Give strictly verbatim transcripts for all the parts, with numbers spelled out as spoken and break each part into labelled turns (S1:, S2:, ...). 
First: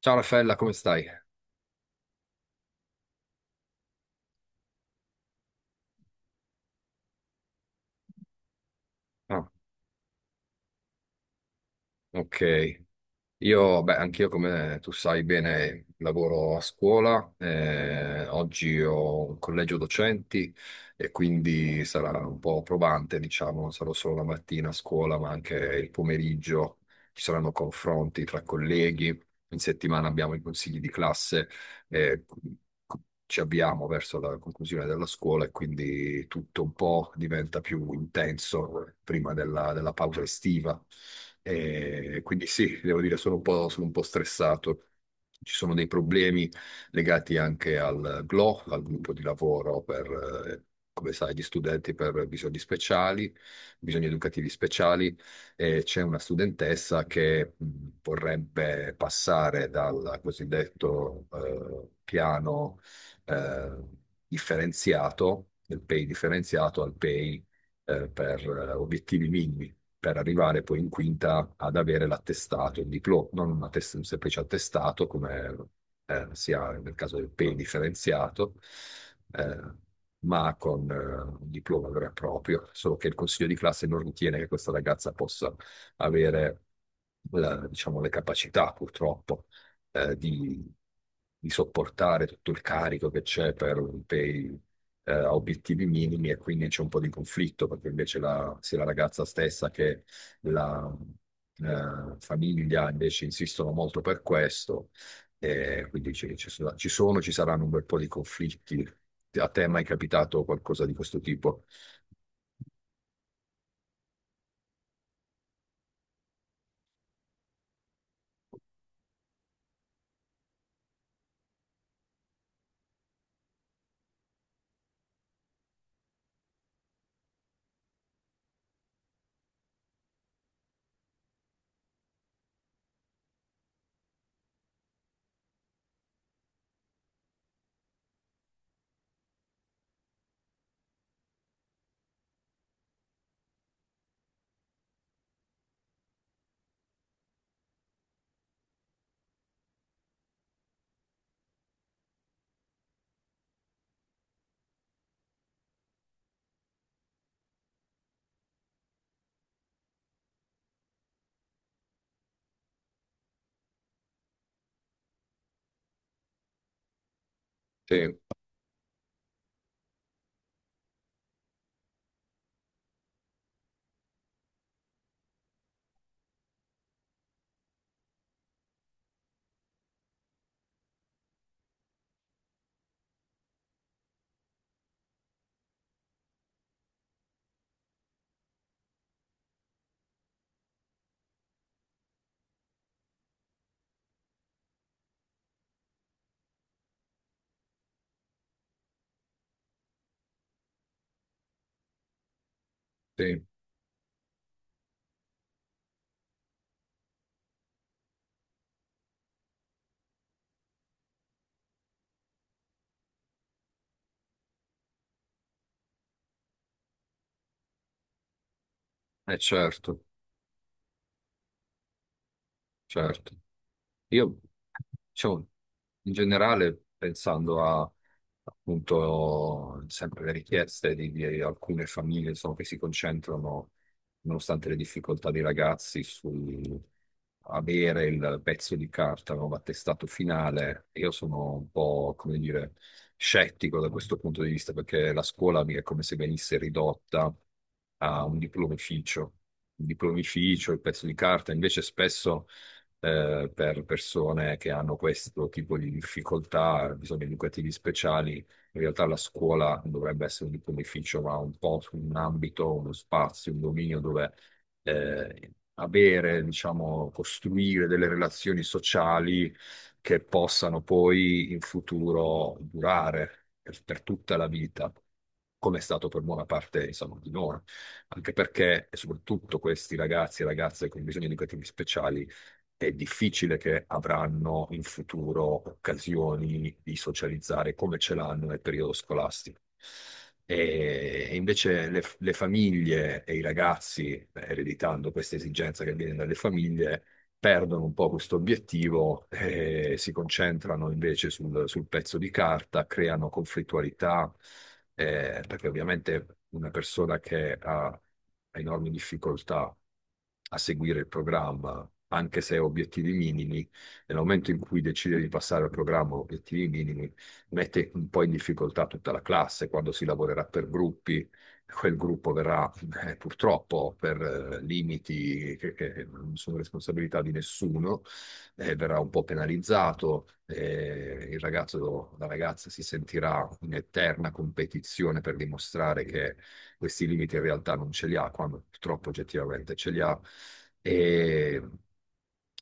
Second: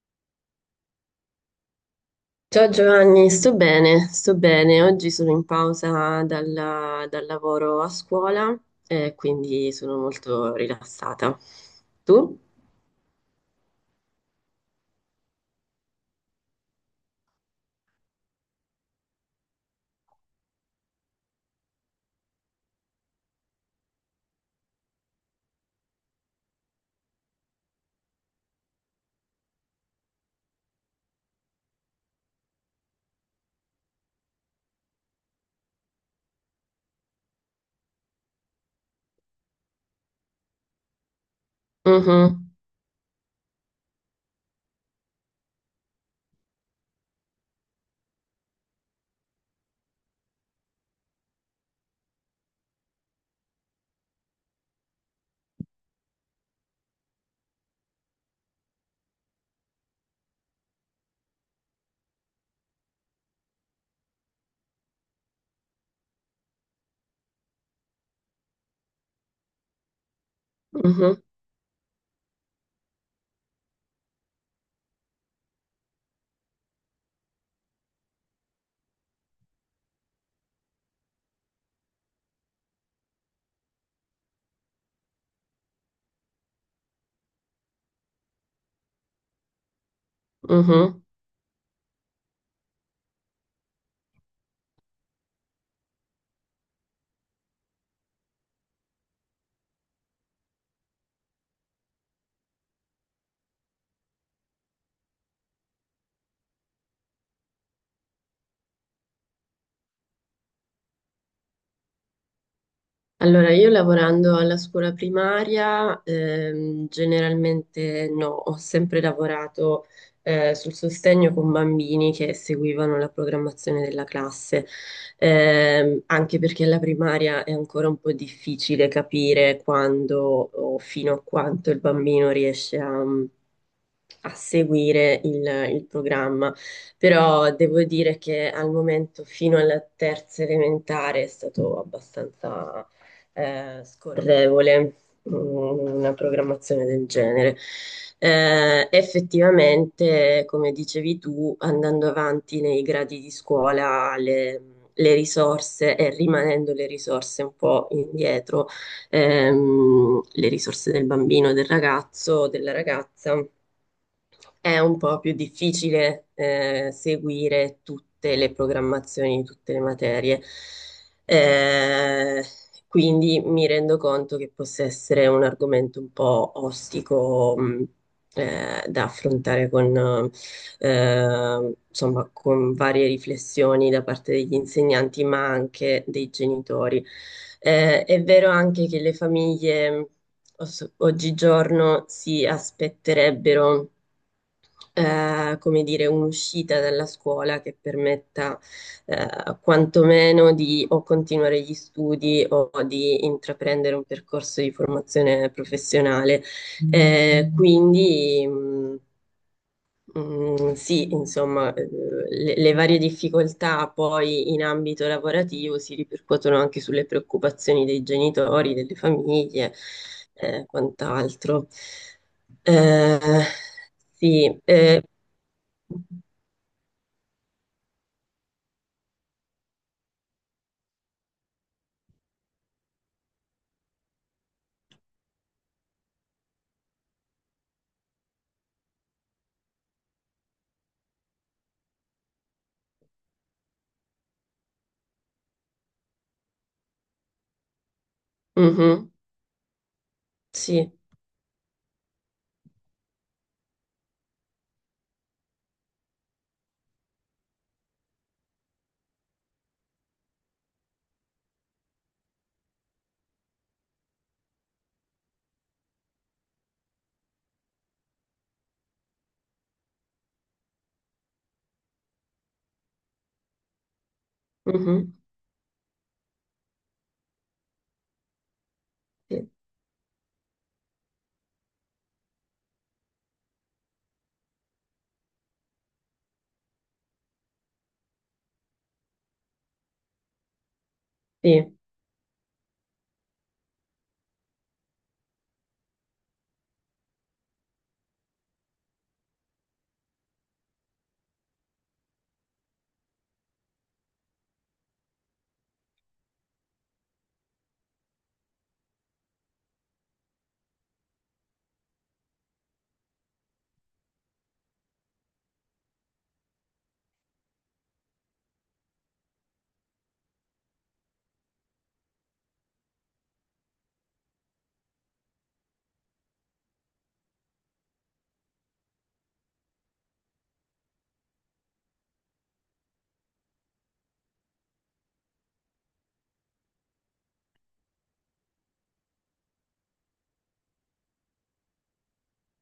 S1: Ciao Raffaella, come stai?
S2: Ciao Giovanni, sto bene, sto bene. Oggi sono in pausa dalla- dal lavoro a scuola e
S1: Ah,
S2: quindi sono molto rilassata. Tu?
S1: ok. Io, beh, anch'io come tu sai bene, lavoro a scuola, eh, oggi ho un collegio docenti e quindi sarà un po' probante, diciamo, non sarò solo la mattina a scuola, ma anche il pomeriggio, ci saranno confronti tra colleghi, in settimana abbiamo i consigli di classe, eh, ci avviamo verso la conclusione della scuola e quindi tutto un po' diventa più intenso prima della, della pausa estiva. E quindi
S2: Mhm.
S1: sì, devo dire, sono un po', sono un po' stressato. Ci sono dei problemi legati anche al G L O, al gruppo di lavoro per, eh, come sai, gli studenti per bisogni speciali, bisogni educativi speciali, e c'è una studentessa che mh, vorrebbe passare dal cosiddetto eh, piano eh, differenziato, del P E I differenziato al P E I eh, per eh, obiettivi minimi, per arrivare poi in
S2: Mhm.
S1: quinta ad avere l'attestato, il diploma, non un, attest- un semplice attestato come eh, sia nel caso del P E I differenziato, eh, ma con eh, un diploma vero e proprio, solo che il consiglio di classe non ritiene che questa ragazza possa avere la- diciamo, le capacità, purtroppo, eh, di,
S2: Mhm.
S1: di sopportare tutto il carico che c'è per un P E I eh, a obiettivi minimi, e quindi c'è un po' di conflitto perché invece la, sia la ragazza stessa che la eh, famiglia invece insistono molto per questo, e quindi ci, ci sono, ci sono, ci saranno un bel po' di conflitti. A te è mai capitato qualcosa di questo tipo?
S2: Allora, io lavorando alla scuola primaria, ehm, generalmente no, ho sempre lavorato eh, sul sostegno con bambini che seguivano la programmazione della classe. Ehm, anche perché alla primaria è ancora un po' difficile capire quando o fino a quanto il bambino riesce a a seguire il, il programma, però devo dire che al momento fino alla terza elementare è stato abbastanza eh, scorrevole, mm, una programmazione del genere. Eh, effettivamente, come dicevi tu, andando avanti nei gradi di scuola, le, le risorse e rimanendo le risorse un po' indietro, ehm, le risorse del bambino, del ragazzo, della ragazza è un po' più difficile eh, seguire
S1: Sì,
S2: tutte le programmazioni di tutte le materie. Eh, quindi mi rendo conto che possa essere un argomento un po' ostico, mh, eh, da affrontare con, eh, insomma, con varie riflessioni da parte degli insegnanti, ma anche dei genitori. Eh, è vero anche che le famiglie os- oggigiorno si aspetterebbero eh, come dire, un'uscita dalla scuola che permetta eh, quantomeno di o continuare gli studi o di
S1: sì,
S2: intraprendere un percorso di formazione professionale. Eh, quindi mh, mh, sì, insomma, eh, le, le varie difficoltà poi in ambito lavorativo si ripercuotono anche sulle preoccupazioni dei genitori, delle
S1: eh
S2: famiglie,
S1: certo,
S2: eh, quant'altro. Eh,
S1: certo. Io,
S2: sì, eh,
S1: diciamo, in generale, pensando a appunto sempre le richieste di, di alcune famiglie, insomma, che si concentrano, nonostante le difficoltà dei ragazzi, su avere il pezzo di carta, no, l'attestato finale, io sono un po', come dire, scettico da questo punto di vista, perché la scuola mi è come se venisse ridotta a un
S2: Mhm.
S1: diplomificio. Un diplomificio, il
S2: Sì.
S1: pezzo di carta, invece spesso eh, per persone che hanno questo tipo di difficoltà, bisogni educativi speciali. In realtà la scuola non dovrebbe essere un beneficio, ma un po' un ambito, uno spazio, un dominio dove eh, avere, diciamo, costruire delle relazioni sociali che possano poi in futuro durare per, per tutta la vita.
S2: Mhm.
S1: Come è stato per buona parte, insomma, di noi, anche perché, e
S2: Sì,
S1: soprattutto questi ragazzi e ragazze con bisogni educativi speciali è difficile che avranno in futuro occasioni di socializzare come ce l'hanno nel periodo scolastico. E
S2: sì.
S1: invece le, le famiglie e i ragazzi, eh, ereditando questa esigenza che viene dalle famiglie, perdono un po' questo obiettivo e si concentrano invece sul, sul pezzo di carta, creano conflittualità, eh, perché ovviamente una persona che ha, ha enormi difficoltà a seguire il programma, anche se ha obiettivi minimi, nel momento in cui decide di passare al programma obiettivi minimi, mette un po' in difficoltà tutta la classe quando si lavorerà per gruppi, quel gruppo verrà eh, purtroppo per eh, limiti che, che non sono responsabilità di nessuno, eh, verrà un po' penalizzato, eh, il ragazzo, la ragazza si sentirà in eterna competizione per dimostrare che questi limiti in realtà non ce li ha, quando purtroppo oggettivamente ce li ha. E,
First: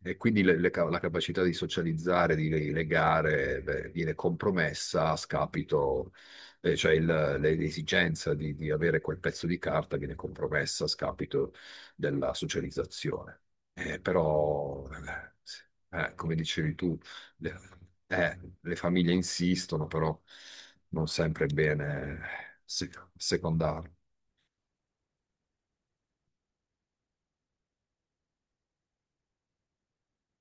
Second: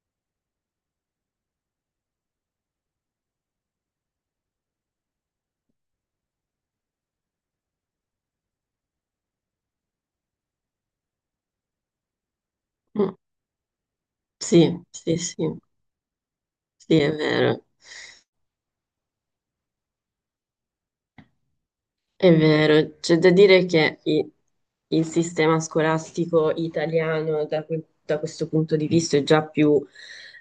S1: e quindi le- le ca- la capacità di socializzare, di legare, beh, viene compromessa a scapito eh, cioè il- le- l'esigenza di, di avere quel pezzo di carta viene compromessa a scapito della
S2: Mm.
S1: socializzazione. Eh,
S2: Sì,
S1: però,
S2: sì,
S1: eh,
S2: sì,
S1: eh, come dicevi tu,
S2: sì, è
S1: le,
S2: vero,
S1: eh, le famiglie insistono, però non sempre è bene
S2: è
S1: se-
S2: vero. C'è da dire
S1: secondarlo.
S2: che i- il sistema scolastico italiano da, que- da questo punto di vista è già più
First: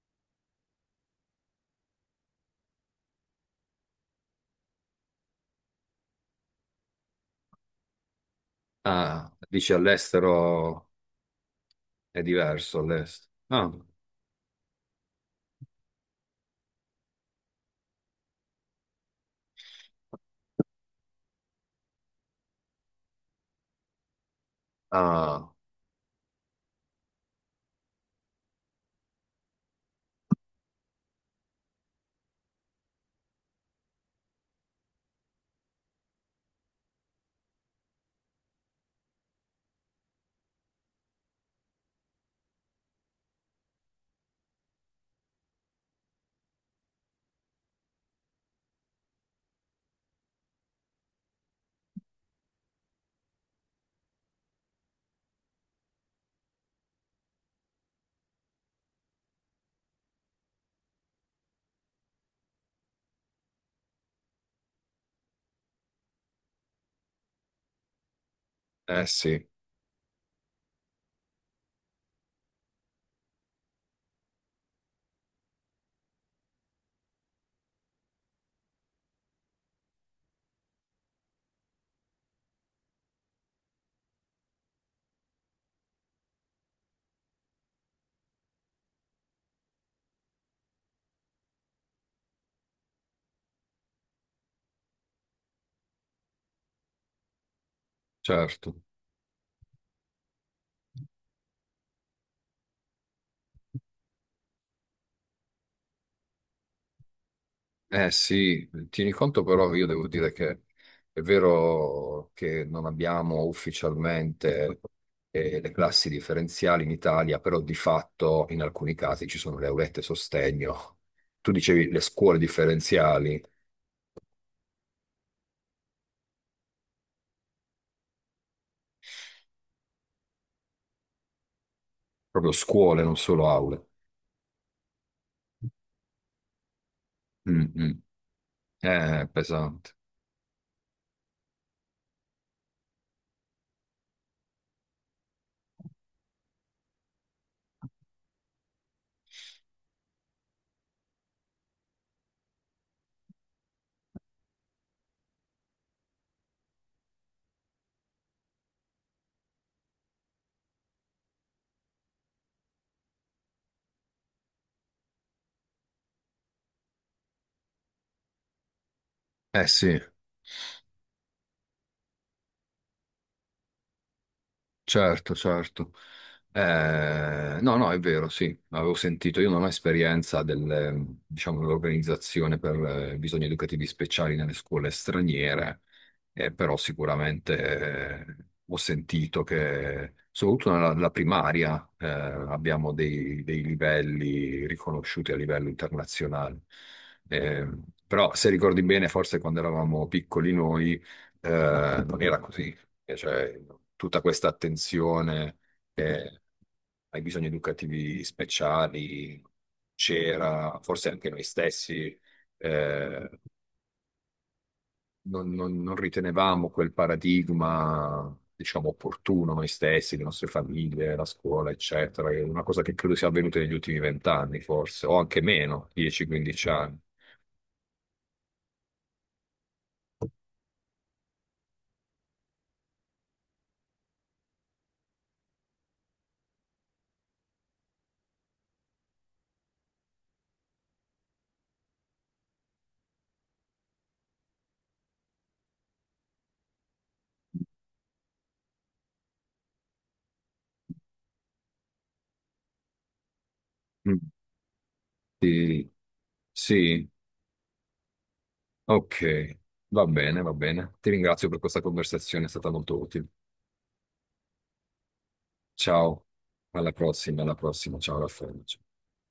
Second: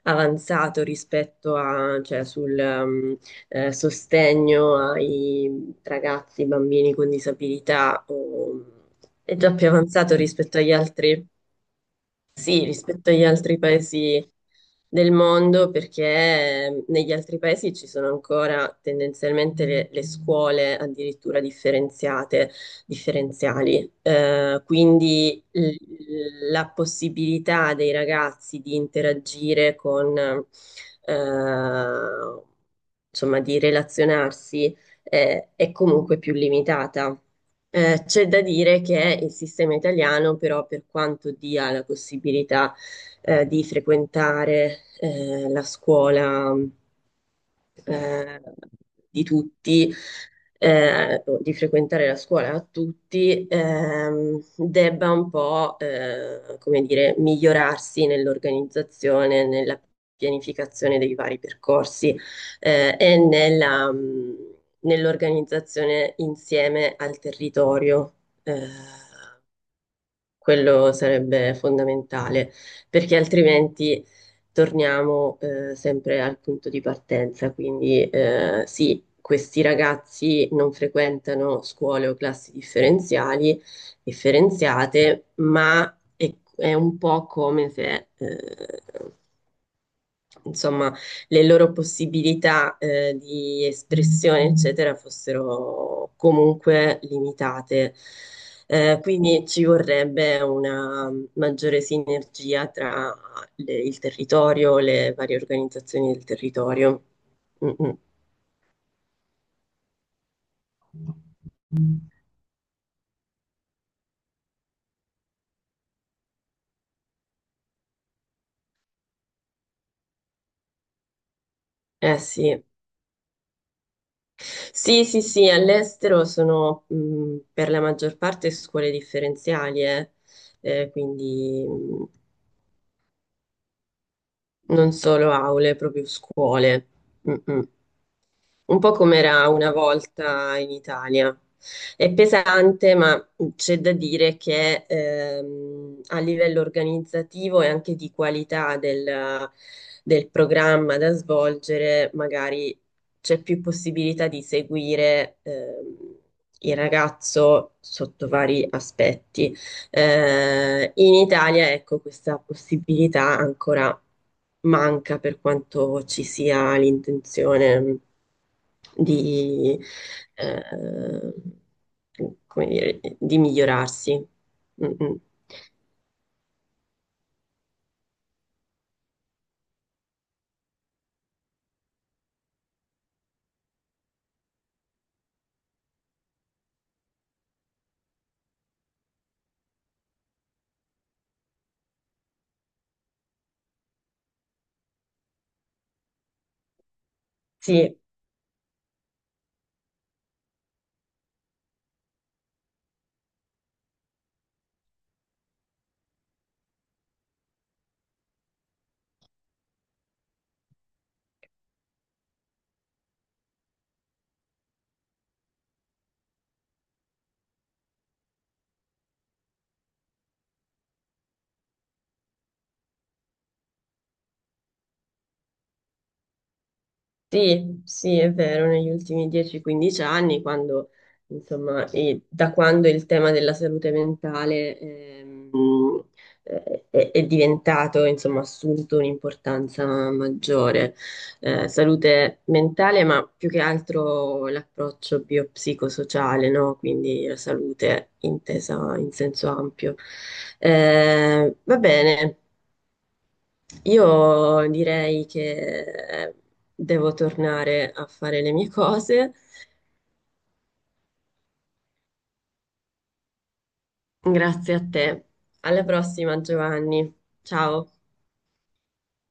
S2: avanzato rispetto a, cioè, sul ehm, eh, sostegno ai ragazzi, bambini con disabilità, o-
S1: Ah,
S2: è già più
S1: dici
S2: avanzato rispetto agli
S1: all'estero
S2: altri,
S1: è
S2: sì,
S1: diverso
S2: rispetto agli
S1: all'estero.
S2: altri
S1: Ah,
S2: paesi del mondo, perché ehm, negli altri paesi ci sono ancora tendenzialmente le, le scuole addirittura differenziate, differenziali. Eh, quindi
S1: ah,
S2: l- la possibilità dei ragazzi di interagire con, eh, insomma, di relazionarsi eh, è comunque più limitata. Eh, c'è da dire che il sistema italiano, però, per quanto dia la possibilità, eh, di frequentare, eh, la scuola, eh, di tutti, eh, o di frequentare la scuola a tutti, ehm, debba un po', eh, come dire, migliorarsi nell'organizzazione, nella pianificazione dei vari percorsi, eh, e nella, mh, nell'organizzazione insieme al territorio. Eh,
S1: eh sì,
S2: Quello sarebbe fondamentale, perché altrimenti torniamo eh, sempre al punto di partenza. Quindi eh, sì, questi ragazzi non frequentano scuole o classi differenziali, differenziate, ma è, è un po' come se eh, insomma, le loro possibilità eh, di espressione, eccetera, fossero comunque limitate.
S1: certo.
S2: Eh, quindi ci vorrebbe una maggiore sinergia tra le- il territorio, le varie organizzazioni del territorio. Mm, mm.
S1: Eh sì, tieni conto però, io devo dire che è vero che non abbiamo ufficialmente eh, le classi differenziali in Italia, però di fatto in alcuni casi ci sono le aulette sostegno. Tu dicevi le
S2: Eh
S1: scuole
S2: sì.
S1: differenziali,
S2: Sì, sì, sì, all'estero sono mh, per la maggior parte scuole differenziali, eh. Eh, quindi mh,
S1: proprio scuole, non solo aule.
S2: non solo aule, proprio scuole.
S1: Mm,
S2: Mm-mm.
S1: mm.
S2: Un po' come
S1: Eh,
S2: era una
S1: pesante.
S2: volta in Italia. È pesante, ma c'è da dire che ehm, a livello organizzativo e anche di qualità del, del programma da svolgere, magari c'è più possibilità di seguire ehm, il ragazzo sotto vari aspetti. Eh, in Italia, ecco, questa possibilità ancora manca per quanto ci sia l'intenzione mm,
S1: Eh
S2: di,
S1: sì.
S2: eh, come dire, di migliorarsi. Mm, mm.
S1: Certo, certo. Eh, no, no, è vero, sì, avevo sentito, io non ho esperienza del, diciamo, dell'organizzazione per eh, bisogni educativi speciali nelle scuole straniere, eh, però sicuramente eh, ho sentito che, soprattutto nella, nella primaria, eh, abbiamo dei, dei livelli riconosciuti a livello internazionale. Eh,
S2: Sì,
S1: però se ricordi bene, forse quando eravamo piccoli noi eh, non era così. E cioè tutta questa attenzione eh, ai bisogni educativi speciali c'era, forse anche noi stessi, eh, non, non- non ritenevamo quel paradigma, diciamo, opportuno noi stessi, le nostre famiglie, la scuola, eccetera. È una cosa che credo sia avvenuta negli ultimi vent'anni, forse, o anche meno, dieci quindici anni.
S2: sì, sì, è vero, negli ultimi dieci a quindici anni, quando, insomma, e da quando il tema della salute mentale ehm, eh, è, è diventato, insomma, assunto un'importanza maggiore. Eh, salute mentale, ma più che altro l'approccio biopsicosociale, no? Quindi la salute intesa in senso ampio. Eh, va bene,
S1: Mm.
S2: io direi che
S1: Sì,
S2: eh,
S1: sì,
S2: devo tornare a fare le mie
S1: ok,
S2: cose.
S1: va bene, va bene. Ti ringrazio per questa conversazione, è stata molto utile.
S2: Grazie a te. Alla
S1: Ciao,
S2: prossima,
S1: alla
S2: Giovanni.
S1: prossima, alla
S2: Ciao.
S1: prossima, ciao Raffaele. Ciao.